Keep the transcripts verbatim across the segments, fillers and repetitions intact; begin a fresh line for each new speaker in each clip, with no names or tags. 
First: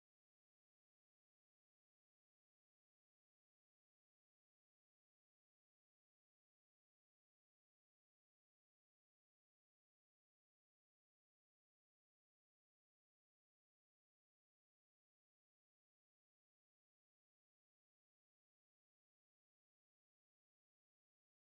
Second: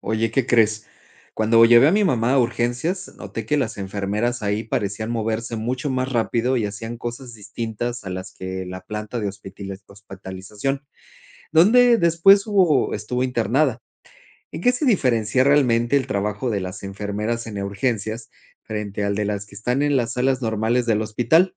Oye, ¿qué crees? Cuando llevé a mi mamá a urgencias, noté que las enfermeras ahí parecían moverse mucho más rápido y hacían cosas distintas a las que la planta de hospitali- hospitalización, donde después hubo, estuvo internada. ¿En qué se diferencia realmente el trabajo de las enfermeras en urgencias frente al de las que están en las salas normales del hospital?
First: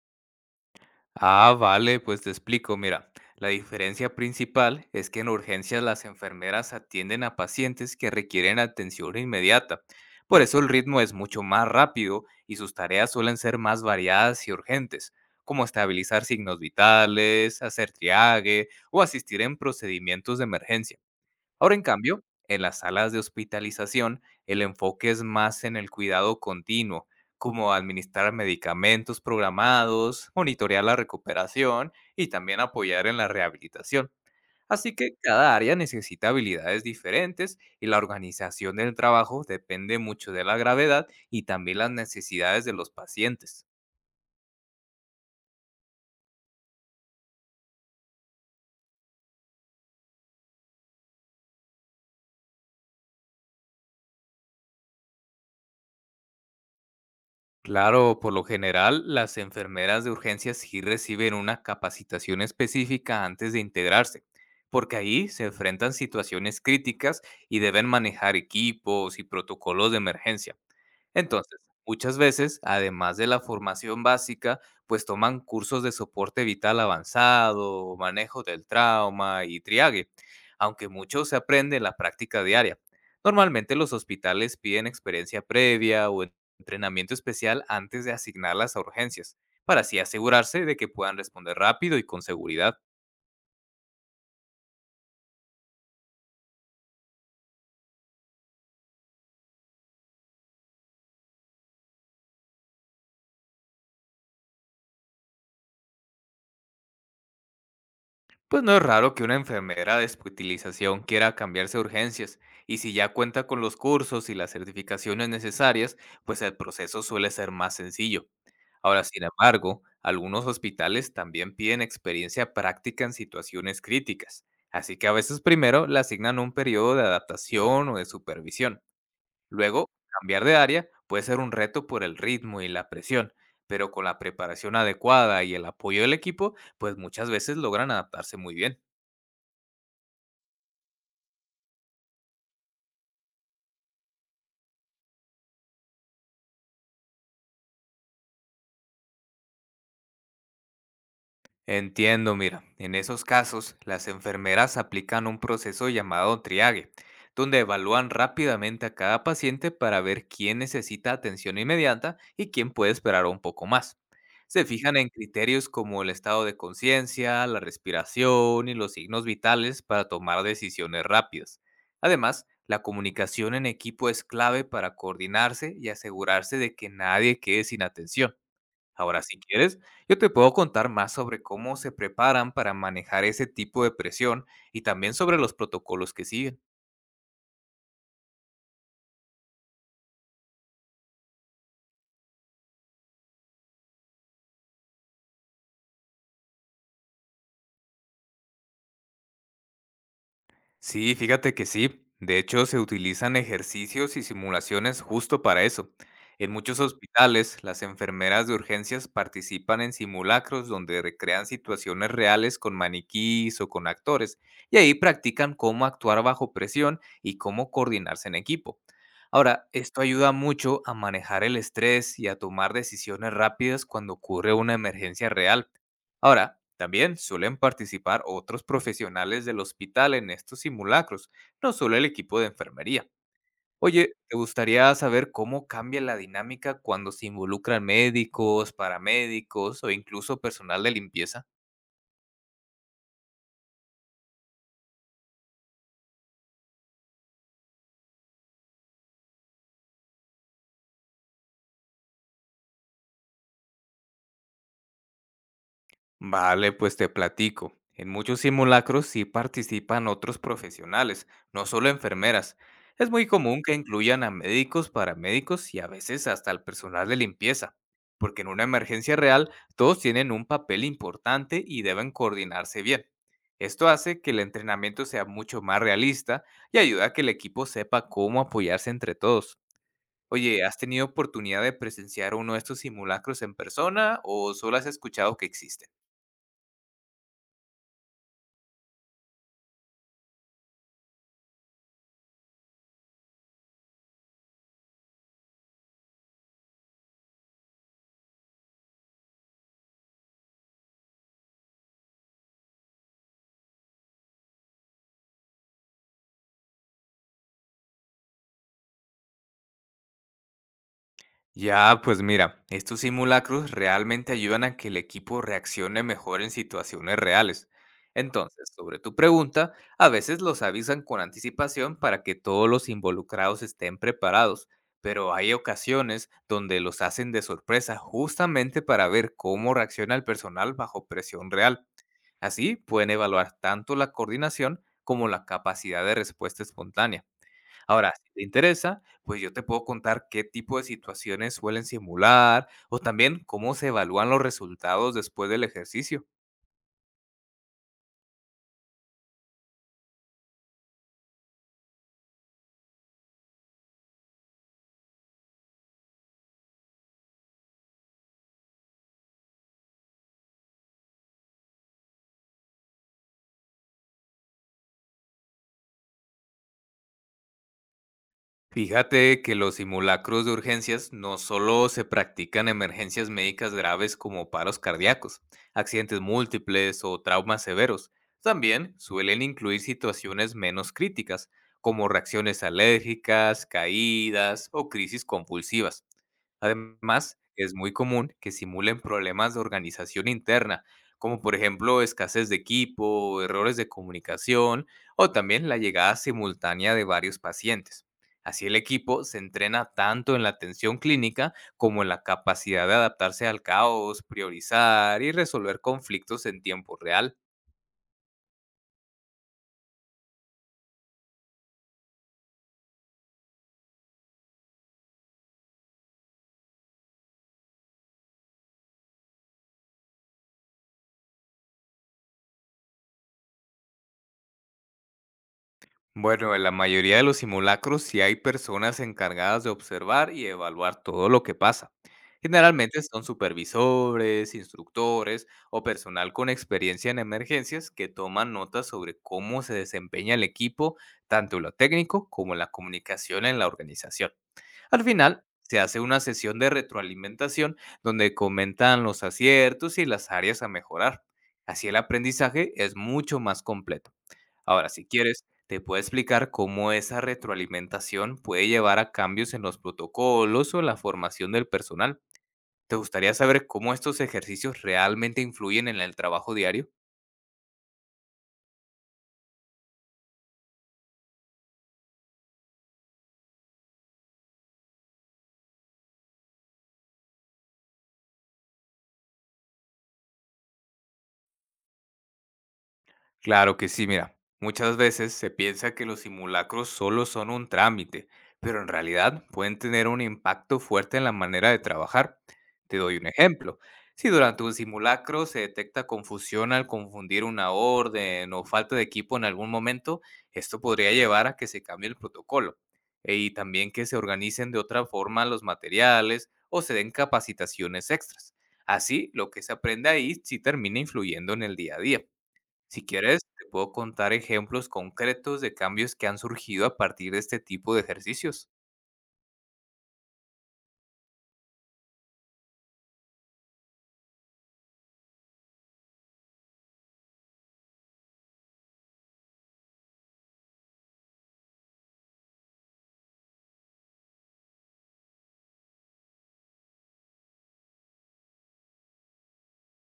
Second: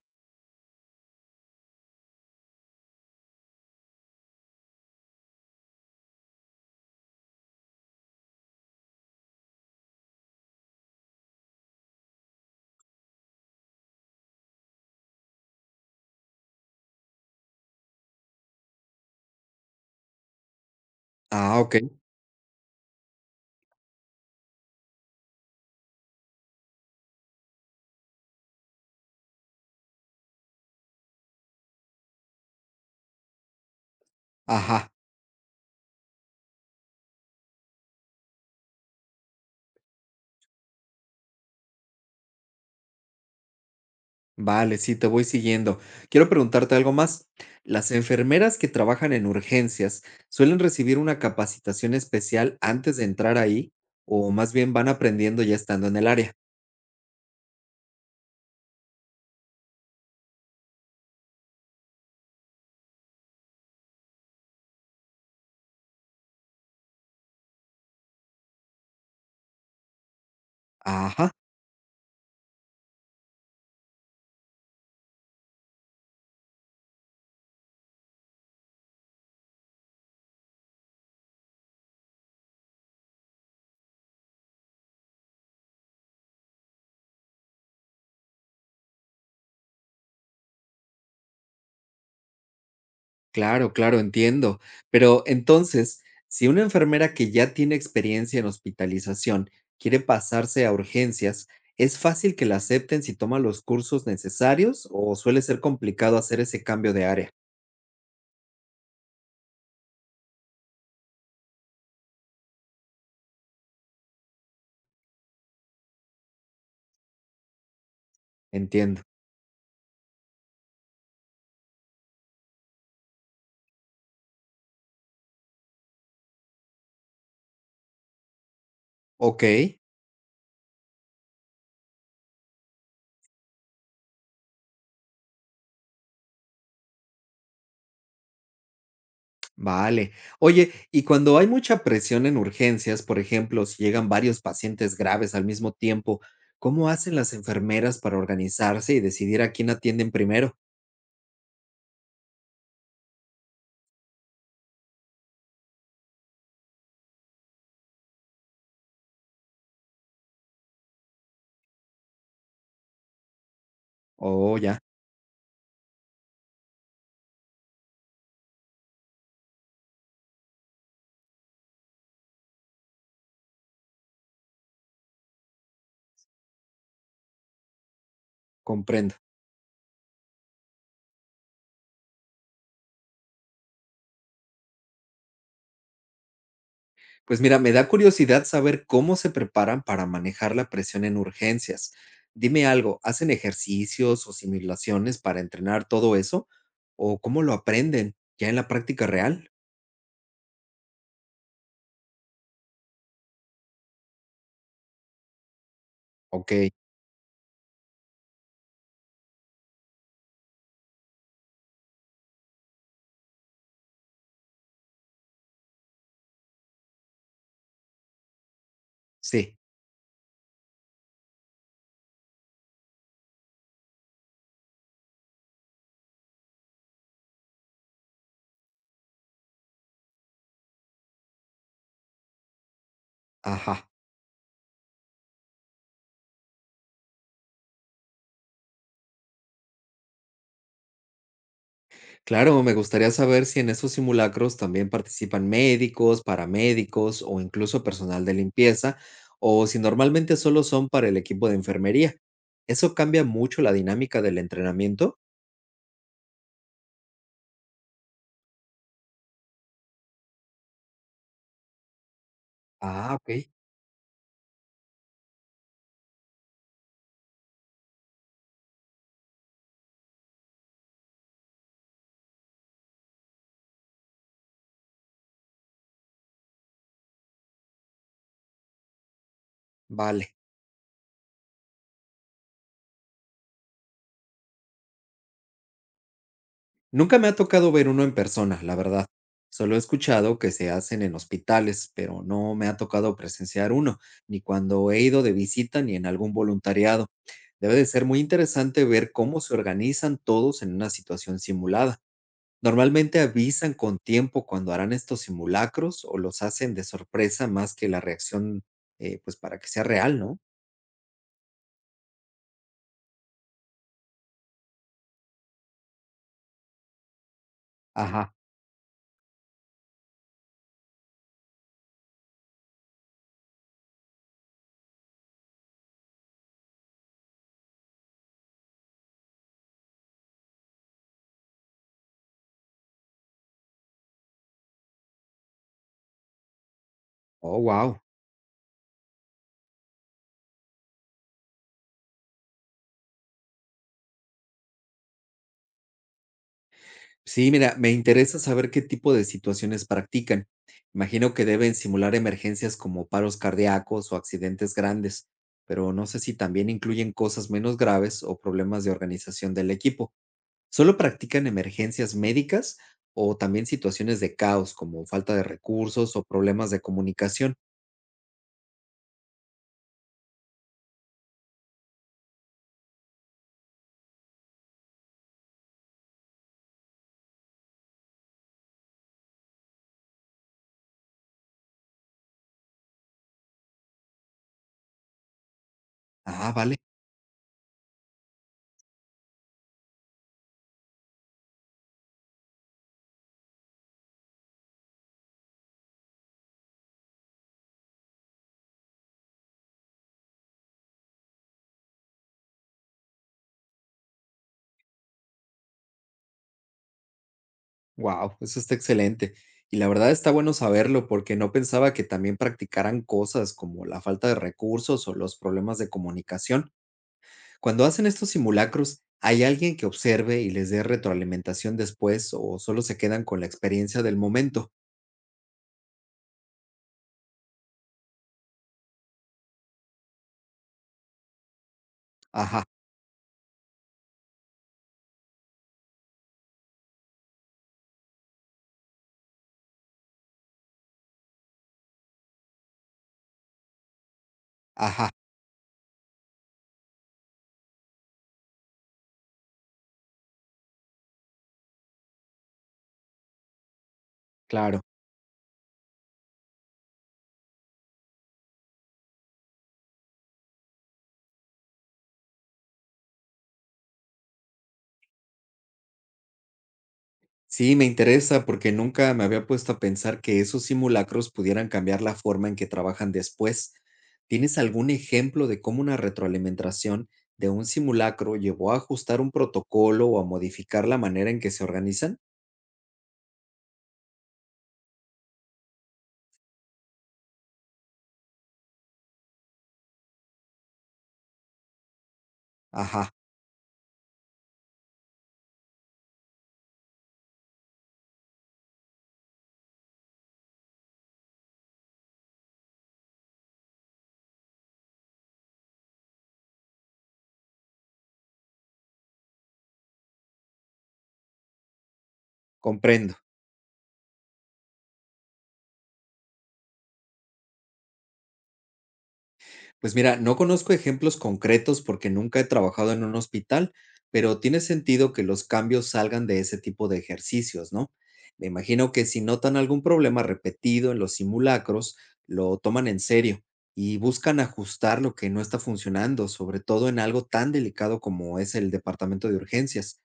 Ah, vale, pues te explico, mira, la diferencia principal es que en urgencias las enfermeras atienden a pacientes que requieren atención inmediata. Por eso el ritmo es mucho más rápido y sus tareas suelen ser más variadas y urgentes, como estabilizar signos vitales, hacer triague o asistir en procedimientos de emergencia.
Ah,
Ahora,
ok.
en cambio, en las salas de hospitalización, el enfoque es más en el cuidado continuo, como administrar medicamentos programados, monitorear la recuperación y también apoyar en la rehabilitación.
Ajá.
Así que cada área necesita habilidades diferentes y la organización del trabajo depende mucho de la gravedad y también las necesidades de los pacientes.
Vale, sí, te voy siguiendo. Quiero preguntarte algo más. ¿Las enfermeras que trabajan en urgencias suelen recibir una capacitación especial antes de entrar ahí o más bien van aprendiendo ya estando en el área?
Claro, por lo general, las enfermeras de urgencias sí reciben una capacitación específica antes de integrarse, porque ahí se enfrentan situaciones críticas y deben manejar equipos y protocolos de emergencia.
Ajá,
Entonces, muchas veces, además de la formación básica, pues toman cursos de soporte vital avanzado, manejo del trauma y triague, aunque mucho se aprende en la práctica diaria. Normalmente los hospitales piden experiencia previa o en- entrenamiento especial antes de asignarlas a urgencias, para así asegurarse de que puedan responder rápido y con seguridad.
claro, claro, entiendo. Pero entonces, si una enfermera que ya tiene experiencia en hospitalización quiere pasarse a urgencias, ¿es fácil que la acepten si toma los cursos necesarios o suele ser complicado hacer ese cambio de área?
Pues no es raro que una enfermera de especialización quiera cambiarse a urgencias, y si ya cuenta con los cursos y las certificaciones necesarias, pues el proceso suele ser más sencillo.
Entiendo.
Ahora, sin embargo, algunos hospitales también piden experiencia práctica en situaciones críticas, así que a veces primero le asignan un periodo de adaptación o de supervisión.
Ok.
Luego, cambiar de área puede ser un reto por el ritmo y la presión, pero con la preparación adecuada y el apoyo del equipo, pues muchas veces logran adaptarse muy bien.
Vale. Oye, y cuando hay mucha presión en urgencias, por ejemplo, si llegan varios pacientes graves al mismo tiempo, ¿cómo hacen las enfermeras para organizarse y decidir a quién atienden primero?
Entiendo, mira, en esos casos las enfermeras aplican un proceso llamado triague, donde evalúan rápidamente a cada paciente para ver quién necesita atención inmediata y quién puede esperar un poco más.
Oh,
Se
ya,
fijan en criterios como el estado de conciencia, la respiración y los signos vitales para tomar decisiones rápidas. Además, la comunicación en equipo es clave para coordinarse y asegurarse de que nadie quede sin atención.
comprendo.
Ahora, si quieres, yo te puedo contar más sobre cómo se preparan para manejar ese tipo de presión y también sobre los protocolos que siguen.
Pues mira, me da curiosidad saber cómo se preparan para manejar la presión en urgencias. Dime algo, ¿hacen ejercicios o simulaciones para entrenar todo eso? ¿O cómo lo aprenden? ¿Ya en la práctica real?
Sí, fíjate que sí. De hecho, se utilizan ejercicios y simulaciones justo para eso. En
Ok,
muchos hospitales, las enfermeras de urgencias participan en simulacros donde recrean situaciones reales con maniquís o con actores, y ahí practican cómo actuar bajo presión y cómo coordinarse en equipo.
sí,
Ahora, esto ayuda mucho a manejar el estrés y a tomar decisiones rápidas cuando ocurre una emergencia real. Ahora, también suelen participar otros profesionales del hospital en estos simulacros, no solo el equipo de enfermería.
ajá.
Oye, ¿te gustaría saber cómo cambia la dinámica cuando se involucran médicos, paramédicos o incluso personal de limpieza?
Claro, me gustaría saber si en esos simulacros también participan médicos, paramédicos o incluso personal de limpieza, o si normalmente solo son para el equipo de enfermería. ¿Eso cambia mucho la dinámica del entrenamiento?
Vale, pues te platico. En muchos simulacros sí participan otros profesionales, no solo enfermeras. Es
Ah,
muy
ok,
común que incluyan a médicos, paramédicos y a veces hasta al personal de limpieza, porque en una emergencia real todos tienen un papel importante y deben coordinarse bien. Esto hace que el entrenamiento sea mucho más realista y ayuda a que el equipo sepa cómo apoyarse entre todos.
vale.
Oye, ¿has tenido oportunidad de presenciar uno de estos simulacros en persona o solo has escuchado que existen?
Nunca me ha tocado ver uno en persona, la verdad. Solo he escuchado que se hacen en hospitales, pero no me ha tocado presenciar uno, ni cuando he ido de visita ni en algún voluntariado. Debe de ser muy interesante ver cómo se organizan todos en una situación simulada. Normalmente avisan con tiempo cuando harán estos simulacros o los hacen de sorpresa más que la reacción, eh, pues para que sea real, ¿no?
Ya, pues mira, estos simulacros realmente ayudan a que el equipo reaccione mejor en situaciones reales.
Ajá.
Entonces, sobre tu pregunta, a veces los avisan con anticipación para que todos los involucrados estén preparados, pero hay ocasiones donde los hacen de sorpresa justamente para ver cómo reacciona el personal bajo presión real. Así pueden evaluar tanto la coordinación como la capacidad de respuesta espontánea.
Oh, wow.
Ahora, si te interesa, pues yo te puedo contar qué tipo de situaciones suelen simular o también cómo se evalúan los resultados después del ejercicio.
Sí, mira, me interesa saber qué tipo de situaciones practican. Imagino que deben simular emergencias como paros cardíacos o accidentes grandes, pero no sé si también incluyen cosas menos graves o problemas de organización del equipo. ¿Solo practican emergencias médicas o también situaciones de caos como falta de recursos o problemas de comunicación?
Fíjate que los simulacros de urgencias no solo se practican en emergencias médicas graves como paros cardíacos, accidentes múltiples o traumas severos. También suelen incluir situaciones menos críticas, como reacciones alérgicas, caídas o crisis convulsivas.
Ah, vale.
Además, es muy común que simulen problemas de organización interna, como por ejemplo escasez de equipo, errores de comunicación o también la llegada simultánea de varios pacientes. Así el equipo se entrena tanto en la atención clínica como en la capacidad de adaptarse al caos, priorizar y resolver conflictos en tiempo real.
Wow, eso está excelente. Y la verdad está bueno saberlo porque no pensaba que también practicaran cosas como la falta de recursos o los problemas de comunicación. Cuando hacen estos simulacros, ¿hay alguien que observe y les dé retroalimentación después o solo se quedan con la experiencia del momento?
Bueno, en la mayoría de los simulacros sí hay personas encargadas de observar y evaluar todo lo que pasa.
Ajá,
Generalmente son supervisores, instructores o personal con experiencia en emergencias que toman notas sobre cómo se desempeña el equipo, tanto en lo técnico como en la comunicación en la organización. Al
ajá,
final, se hace una sesión de retroalimentación donde comentan los aciertos y las áreas a mejorar. Así el aprendizaje es mucho más completo.
claro.
Ahora, si quieres, te puedo explicar cómo esa retroalimentación puede llevar a cambios en los protocolos o la formación del personal. ¿Te gustaría saber cómo estos ejercicios realmente influyen en el trabajo diario?
Sí, me interesa porque nunca me había puesto a pensar que esos simulacros pudieran cambiar la forma en que trabajan después. ¿Tienes algún ejemplo de cómo una retroalimentación de un simulacro llevó a ajustar un protocolo o a modificar la manera en que se organizan?
Claro que sí, mira, muchas veces se piensa que los simulacros solo son un trámite, pero en realidad pueden tener un impacto fuerte en la manera de trabajar. Te
Ajá,
doy un ejemplo. Si durante un simulacro se detecta confusión al confundir una orden o falta de equipo en algún momento, esto podría llevar a que se cambie el protocolo e- y también que se organicen de otra forma los materiales o se den capacitaciones extras. Así, lo que se aprende ahí sí termina influyendo en el día a día. Si
comprendo.
quieres, te puedo contar ejemplos concretos de cambios que han surgido a partir de este tipo de ejercicios.
Pues mira, no conozco ejemplos concretos porque nunca he trabajado en un hospital, pero tiene sentido que los cambios salgan de ese tipo de ejercicios, ¿no? Me imagino que si notan algún problema repetido en los simulacros, lo toman en serio y buscan ajustar lo que no está funcionando, sobre todo en algo tan delicado como es el departamento de urgencias.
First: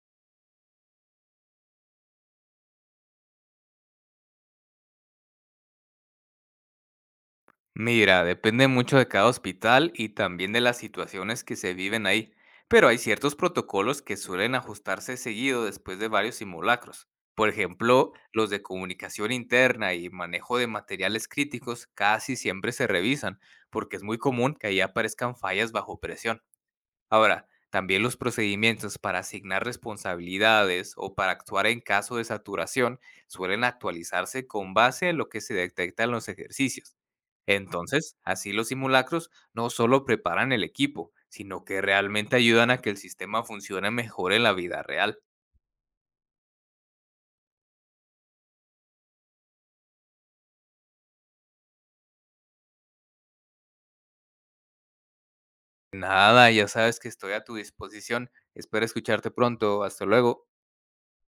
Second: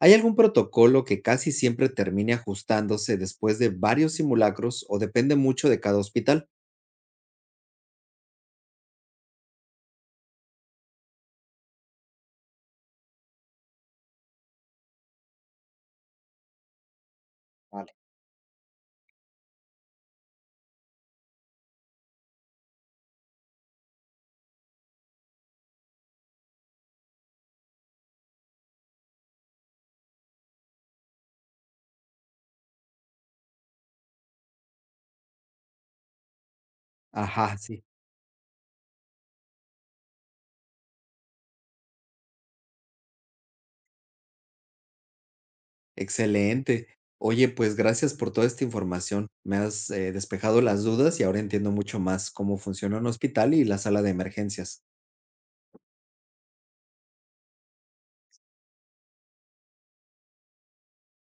¿Hay algún protocolo que casi siempre termine ajustándose después de varios simulacros o depende mucho de cada hospital?
Mira, depende mucho de cada hospital y también de las situaciones que se viven ahí, pero hay ciertos protocolos que suelen ajustarse seguido después de varios simulacros. Por
Vale.
ejemplo, los de comunicación interna y manejo de materiales críticos casi siempre se revisan, porque es muy común que ahí aparezcan fallas bajo presión. Ahora, también los procedimientos para asignar responsabilidades o para actuar en caso de saturación suelen actualizarse con base en lo que se detecta en los ejercicios.
Ajá, sí.
Entonces, así los simulacros no solo preparan el equipo, sino que realmente ayudan a que el sistema funcione mejor en la vida real.
Excelente. Oye, pues gracias por toda esta información. Me has eh, despejado las dudas y ahora entiendo mucho más cómo funciona un hospital y la sala de emergencias.
Nada, ya sabes que estoy a tu disposición. Espero escucharte pronto. Hasta luego.